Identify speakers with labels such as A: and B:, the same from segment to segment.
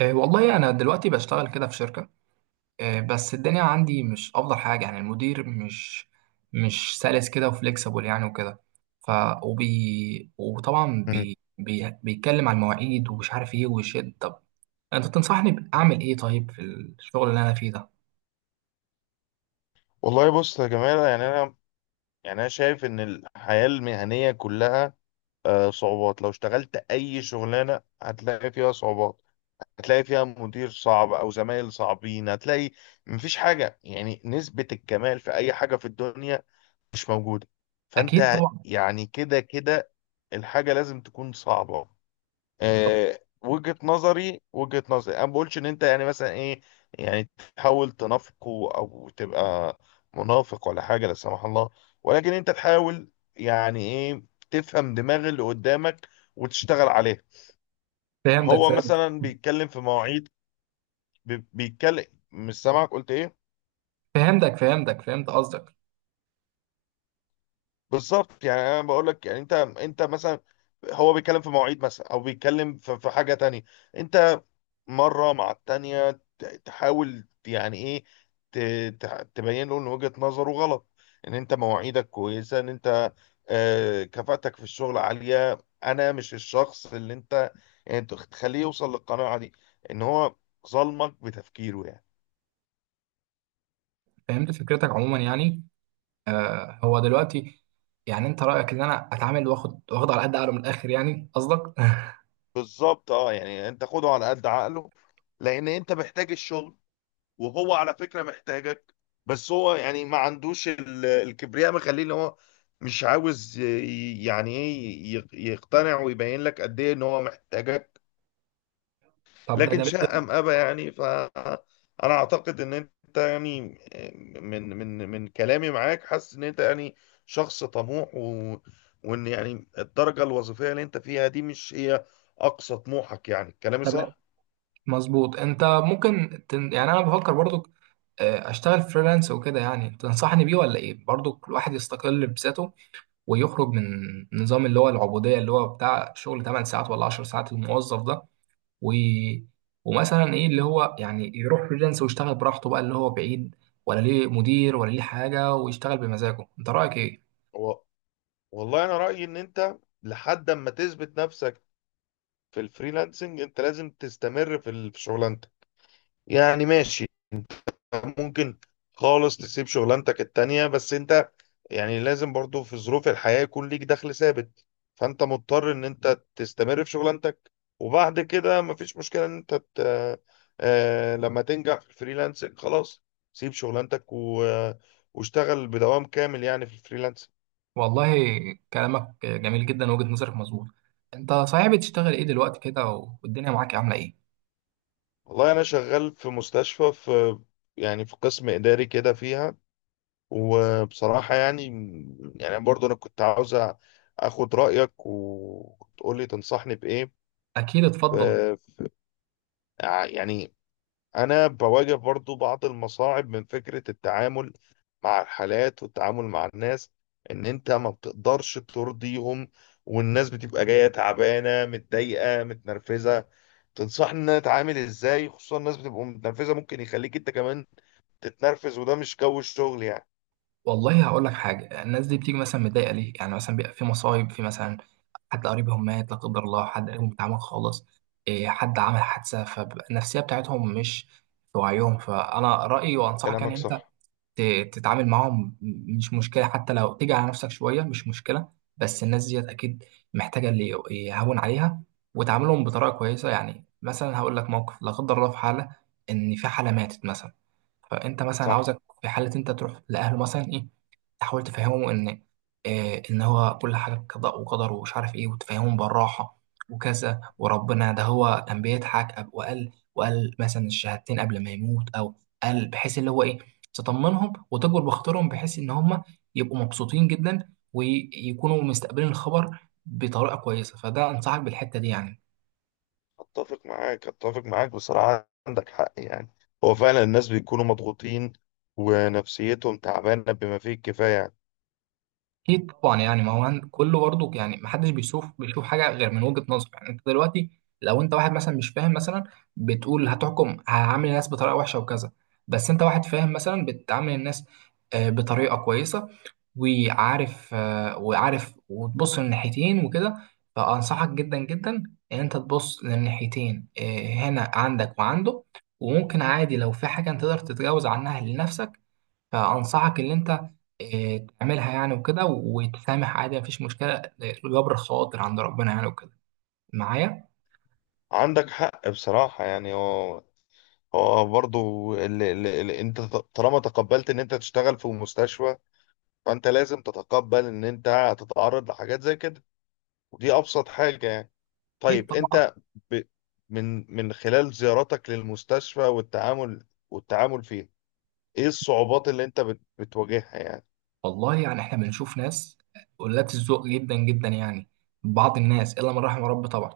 A: والله أنا دلوقتي بشتغل كده في شركة. بس الدنيا عندي مش أفضل حاجة، يعني المدير مش سلس كده وفليكسبل يعني وكده. ف وطبعا
B: مم.
A: بي بي بيتكلم عن المواعيد ومش عارف إيه ويشد. طب أنت تنصحني أعمل إيه طيب في الشغل اللي أنا فيه ده؟
B: والله بص يا جمال، يعني انا شايف ان الحياه المهنيه كلها صعوبات. لو اشتغلت اي شغلانه هتلاقي فيها صعوبات، هتلاقي فيها مدير صعب او زمايل صعبين. هتلاقي مفيش حاجه، يعني نسبه الكمال في اي حاجه في الدنيا مش موجوده.
A: أكيد
B: فانت
A: طبعا.
B: يعني كده كده الحاجه لازم تكون صعبه. وجهة نظري، وجهة نظري انا ما بقولش ان انت يعني مثلا ايه، يعني تحاول تنافقه او تبقى منافق ولا حاجة لا سمح الله، ولكن انت تحاول يعني ايه تفهم دماغ اللي قدامك وتشتغل عليه.
A: فهمتك
B: هو
A: فهمت
B: مثلا بيتكلم في مواعيد، بيتكلم. مش سامعك، قلت ايه؟
A: فهمت قصدك.
B: بالظبط. يعني انا بقول لك يعني انت مثلا، هو بيتكلم في مواعيد مثلا او بيتكلم في حاجة تانية. انت مرة مع التانية تحاول يعني ايه ت- تبين له ان وجهة نظره غلط، ان انت مواعيدك كويسة، ان انت كفاءتك في الشغل عالية. انا مش الشخص اللي انت يعني تخليه يوصل للقناعة دي، ان هو ظلمك بتفكيره يعني.
A: فهمت فكرتك عموما يعني. هو دلوقتي يعني أنت رأيك إن أنا أتعامل وآخد على قد عقله من الآخر يعني قصدك؟
B: بالظبط. اه يعني انت خده على قد عقله، لان انت محتاج الشغل، وهو على فكرة محتاجك. بس هو يعني ما عندوش الكبرياء مخليه ان هو مش عاوز يعني ايه يقتنع ويبين لك قد ايه ان هو محتاجك.
A: طب ده
B: لكن
A: جميل
B: شاء
A: جدا.
B: ام ابى يعني. فانا اعتقد ان انت يعني من كلامي معاك حاسس ان انت يعني شخص طموح وان يعني الدرجة الوظيفية اللي انت فيها دي مش هي اقصى طموحك. يعني كلامي
A: طب
B: صح؟
A: مظبوط. انت ممكن يعني انا بفكر برضو، اشتغل فريلانس وكده، يعني تنصحني بيه ولا ايه؟ برضو الواحد يستقل بذاته ويخرج من نظام اللي هو العبودية، اللي هو بتاع شغل 8 ساعات ولا 10 ساعات الموظف ده و... ومثلا ايه اللي هو يعني يروح فريلانس ويشتغل براحته بقى، اللي هو بعيد ولا ليه مدير ولا ليه حاجة ويشتغل بمزاجه. انت رأيك ايه؟
B: و... والله انا رأيي ان انت لحد اما تثبت نفسك في الفريلانسنج انت لازم تستمر في في شغلانتك. يعني ماشي، ممكن خالص تسيب شغلانتك التانية، بس انت يعني لازم برضو في ظروف الحياة يكون ليك دخل ثابت. فانت مضطر ان انت تستمر في شغلانتك، وبعد كده مفيش مشكلة ان انت لما تنجح في الفريلانسنج خلاص، سيب شغلانتك واشتغل بدوام كامل يعني في الفريلانسنج.
A: والله كلامك جميل جدا، وجهة نظرك مظبوط. انت صحيح بتشتغل ايه دلوقتي كده؟ والدنيا معاك عاملة ايه؟
B: والله انا شغال في مستشفى، في يعني في قسم اداري كده فيها. وبصراحة يعني، يعني برضو أنا كنت عاوز أخد رأيك وتقولي تنصحني بإيه.
A: اكيد،
B: ف-
A: اتفضل.
B: يعني أنا بواجه برضو بعض المصاعب من فكرة التعامل مع الحالات والتعامل مع الناس. إن أنت ما بتقدرش ترضيهم، والناس بتبقى جاية تعبانة متضايقة متنرفزة. تنصحني إن أنا أتعامل إزاي؟ خصوصا الناس بتبقى متنرفزة، ممكن يخليك أنت كمان تتنرفز، وده مش جو الشغل يعني.
A: والله هقول لك حاجه. الناس دي بتيجي مثلا متضايقه ليه؟ يعني مثلا بيبقى في مصايب، في مثلا حد قريبهم مات لا قدر الله، حد قريبهم اتعمل خالص إيه، حد عمل حادثه، فالنفسيه بتاعتهم مش في وعيهم. فانا رايي وانصحك يعني
B: كلامك
A: انت
B: صح
A: تتعامل معاهم، مش مشكلة حتى لو تيجي على نفسك شوية، مش مشكلة. بس الناس ديت أكيد محتاجة اللي يهون عليها، وتعاملهم بطريقة كويسة. يعني مثلا هقول لك موقف لا قدر الله، في حالة إن في حالة ماتت مثلا، فأنت مثلا
B: صح.
A: عاوزك في حالة أنت تروح لأهله مثلا إيه، تحاول تفهمهم إن إيه إن هو كل حاجة قضاء وقدر، ومش عارف إيه، وتفهمهم بالراحة وكذا وربنا، ده هو كان بيضحك وقال مثلا الشهادتين قبل ما يموت، أو قال، بحيث اللي هو إيه تطمنهم وتجبر بخاطرهم، بحيث ان هم يبقوا مبسوطين جدا ويكونوا مستقبلين الخبر بطريقه كويسه. فده انصحك بالحته دي يعني.
B: اتفق معاك، اتفق معاك. بصراحة عندك حق يعني. هو فعلا الناس بيكونوا مضغوطين ونفسيتهم تعبانة بما فيه الكفاية يعني.
A: اكيد طبعا، يعني ما هو كله برضه يعني، ما حدش بيشوف حاجه غير من وجهه نظره. يعني انت دلوقتي لو انت واحد مثلا مش فاهم مثلا، بتقول هتحكم هعامل الناس بطريقه وحشه وكذا. بس انت واحد فاهم مثلا، بتعامل الناس بطريقه كويسه، وعارف، وعارف وتبص للناحيتين وكده. فانصحك جدا جدا ان انت تبص للناحيتين، هنا عندك وعنده. وممكن عادي لو في حاجه انت تقدر تتجاوز عنها لنفسك، فأنصحك إن أنت تعملها يعني وكده وتسامح عادي، مفيش مشكلة. جبر خواطر عند ربنا يعني وكده معايا.
B: عندك حق بصراحة يعني. هو برضو اللي انت طالما تقبلت ان انت تشتغل في مستشفى، فانت لازم تتقبل ان انت هتتعرض لحاجات زي كده. ودي ابسط حاجة يعني.
A: أكيد
B: طيب
A: طبعا.
B: انت ب... من خلال زياراتك للمستشفى والتعامل والتعامل فيه، ايه الصعوبات اللي انت بتواجهها يعني؟
A: والله يعني إحنا بنشوف ناس قلات الذوق جدا جدا يعني، بعض الناس إلا من رحم ربي طبعا.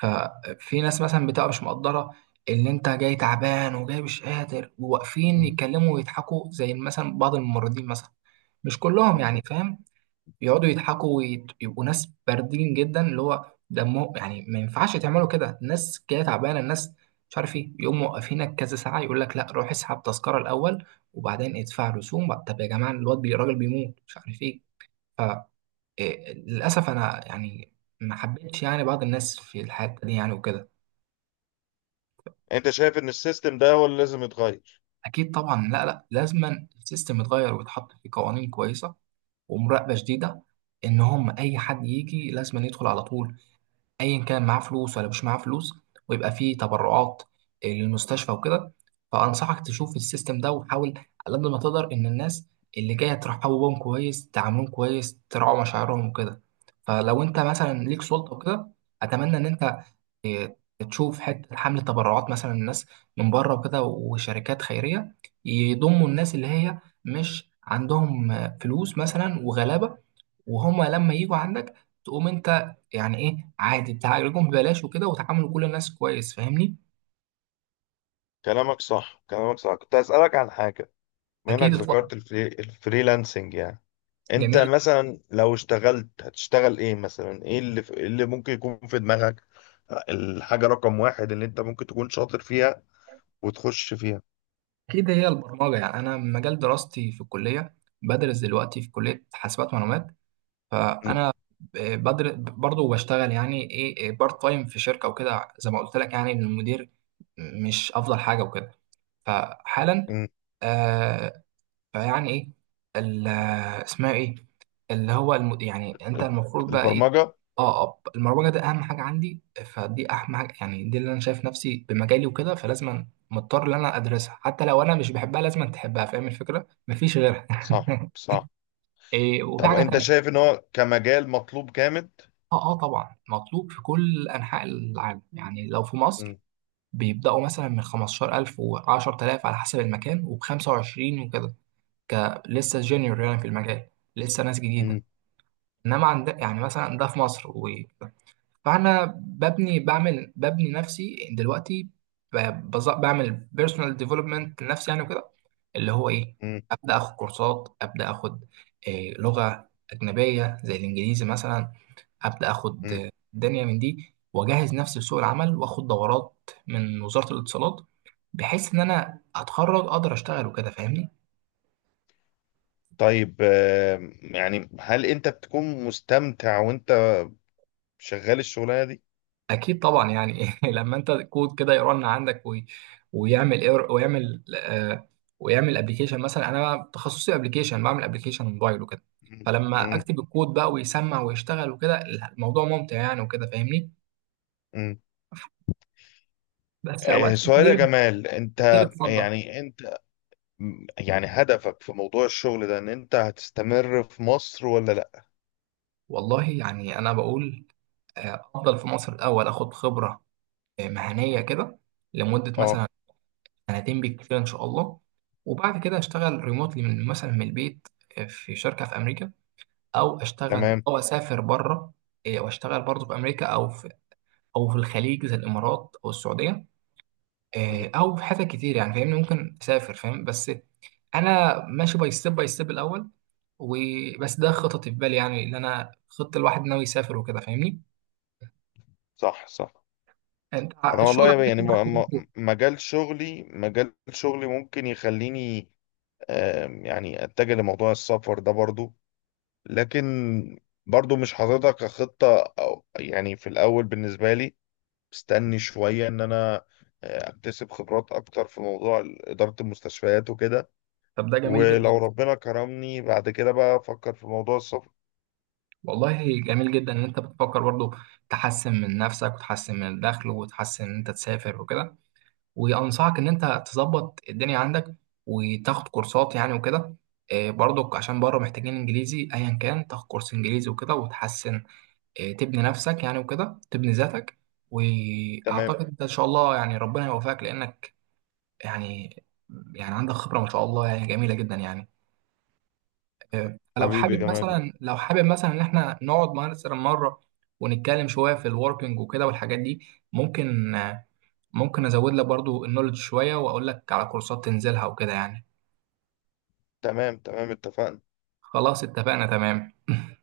A: ففي ناس مثلا بتبقى مش مقدرة إن أنت جاي تعبان وجاي مش قادر، وواقفين يتكلموا ويضحكوا زي مثلا بعض الممرضين مثلا، مش كلهم يعني،
B: مم.
A: فاهم. يقعدوا يضحكوا ويبقوا ناس باردين جدا، اللي هو دمه يعني. ما ينفعش تعملوا كده، الناس جايه تعبانه، الناس مش عارف ايه، يقوم موقفينك كذا ساعه يقول لك لا روح اسحب تذكره الاول وبعدين ادفع رسوم بقى. طب يا جماعه الواد الراجل بيموت، مش عارف ايه. فللاسف انا يعني ما حبيتش يعني بعض الناس في الحته دي يعني وكده.
B: انت شايف ان السيستم ده هو اللي لازم يتغير؟
A: اكيد طبعا. لا لا، لازما السيستم يتغير ويتحط في قوانين كويسه ومراقبه شديده، ان هم اي حد يجي لازما يدخل على طول ايا كان معاه فلوس ولا مش معاه فلوس، ويبقى فيه تبرعات للمستشفى وكده. فانصحك تشوف السيستم ده وحاول على قد ما تقدر ان الناس اللي جايه ترحبوا بهم كويس، تعاملهم كويس، تراعوا مشاعرهم وكده. فلو انت مثلا ليك سلطه وكده، اتمنى ان انت تشوف حته حمله تبرعات مثلا، الناس من بره وكده وشركات خيريه، يضموا الناس اللي هي مش عندهم فلوس مثلا وغلابه. وهم لما يجوا عندك تقوم انت يعني ايه عادي تعالجهم ببلاش وكده وتعاملوا كل الناس كويس. فاهمني؟
B: كلامك صح، كلامك صح. كنت هسألك عن حاجة. بما انك
A: اكيد طبعا.
B: ذكرت الفريلانسنج يعني، انت
A: جميل.
B: مثلا لو اشتغلت هتشتغل ايه مثلا؟ ايه اللي إيه اللي ممكن يكون في دماغك؟ الحاجة رقم واحد اللي انت ممكن تكون شاطر فيها وتخش فيها.
A: اكيد هي البرمجه. يعني انا مجال دراستي في الكليه، بدرس دلوقتي في كليه حاسبات معلومات.
B: م-
A: فانا بدرس برضه بشتغل يعني ايه بارت تايم في شركه وكده، زي ما قلت لك، يعني إن المدير مش افضل حاجه وكده. فحالا
B: م.
A: آه، فيعني ايه ال- اسمها ايه، اللي هو يعني انت المفروض بقى ايه.
B: البرمجة.
A: اه، اب المروجه ده اهم حاجه عندي، فدي اهم حاجه يعني، دي اللي انا شايف نفسي بمجالي وكده، فلازم مضطر ان انا ادرسها حتى لو انا مش بحبها، لازم تحبها. فاهم الفكره، مفيش غيرها.
B: صح صح.
A: إيه، وفي
B: طب
A: حاجه
B: انت
A: تانية.
B: شايف ان هو كمجال مطلوب جامد؟
A: اه طبعا مطلوب في كل انحاء العالم، يعني لو في مصر
B: م-
A: بيبداوا مثلا من 15000 و10000 على حسب المكان، وب 25 وكده، ك لسه جونيور يعني في المجال، لسه ناس
B: م-
A: جديده. انما عند يعني مثلا ده في مصر فانا ببني، ببني نفسي دلوقتي، ب... بعمل بيرسونال ديفلوبمنت لنفسي يعني وكده، اللي هو ايه،
B: م-
A: ابدا اخد كورسات، ابدا اخد إيه لغه اجنبيه زي الانجليزي مثلا، ابدا اخد
B: م.
A: الدنيا من دي، واجهز نفسي لسوق العمل، واخد دورات من وزاره الاتصالات، بحيث ان انا اتخرج اقدر اشتغل وكده. فاهمني؟
B: طيب يعني هل انت بتكون مستمتع وانت شغال الشغلانه دي؟
A: اكيد طبعا يعني. لما انت كود كده يرن عندك ويعمل اير، ويعمل آه، ويعمل ابلكيشن، مثلا انا تخصصي ابلكيشن، بعمل ابلكيشن موبايل وكده.
B: مم.
A: فلما
B: مم.
A: اكتب الكود بقى ويسمع ويشتغل وكده، الموضوع ممتع يعني وكده، فاهمني.
B: مم.
A: بس اوقات
B: سؤال يا
A: كتير
B: جمال. انت
A: كتير، اتفضل.
B: يعني انت يعني هدفك في موضوع الشغل ده ان انت هتستمر في مصر ولا لا؟
A: والله يعني انا بقول افضل في مصر الاول، اخد خبره مهنيه كده لمده
B: اه.
A: مثلا سنتين بالكتير ان شاء الله. وبعد كده اشتغل ريموتلي من مثلا من البيت، في شركه في امريكا، او اشتغل
B: تمام.
A: او اسافر بره، إيه، واشتغل برضه في امريكا، او في او في الخليج زي الامارات او السعوديه،
B: مم.
A: إيه، او في حتت كتير يعني. فاهمني؟ ممكن اسافر، فاهم. بس انا ماشي باي ستيب باي ستيب الاول، وبس ده خططي في بالي يعني، اللي انا خطه الواحد ناوي يسافر وكده فاهمني.
B: صح صح.
A: انت
B: انا
A: الشغل
B: والله
A: عندك
B: يعني
A: معاك برضه-
B: مجال شغلي، مجال شغلي ممكن يخليني يعني اتجه لموضوع السفر ده برضو. لكن برضو مش حاططها كخطة، أو يعني في الأول بالنسبة لي مستني شوية إن أنا أكتسب خبرات أكتر في موضوع إدارة المستشفيات وكده.
A: طب ده جميل جدا.
B: ولو ربنا كرمني بعد كده بقى أفكر في موضوع السفر.
A: والله جميل جدا ان انت بتفكر برضه تحسن من نفسك وتحسن من الدخل وتحسن ان انت تسافر وكده. وانصحك ان انت تظبط الدنيا عندك وتاخد كورسات يعني وكده، برضك عشان بره محتاجين انجليزي، ايا كان تاخد كورس انجليزي وكده وتحسن، تبني نفسك يعني وكده تبني ذاتك.
B: تمام.
A: واعتقد انت ان شاء الله يعني ربنا يوفقك، لانك يعني يعني عندك خبرة ما شاء الله يعني جميلة جدا يعني. لو
B: حبيبي يا
A: حابب
B: جمال.
A: مثلا، ان احنا نقعد مثلا مره ونتكلم شويه في الوركينج وكده والحاجات دي، ممكن ممكن ازود لك برضو النولج شويه، واقول لك على كورسات تنزلها وكده يعني.
B: تمام تمام اتفقنا.
A: خلاص اتفقنا، تمام.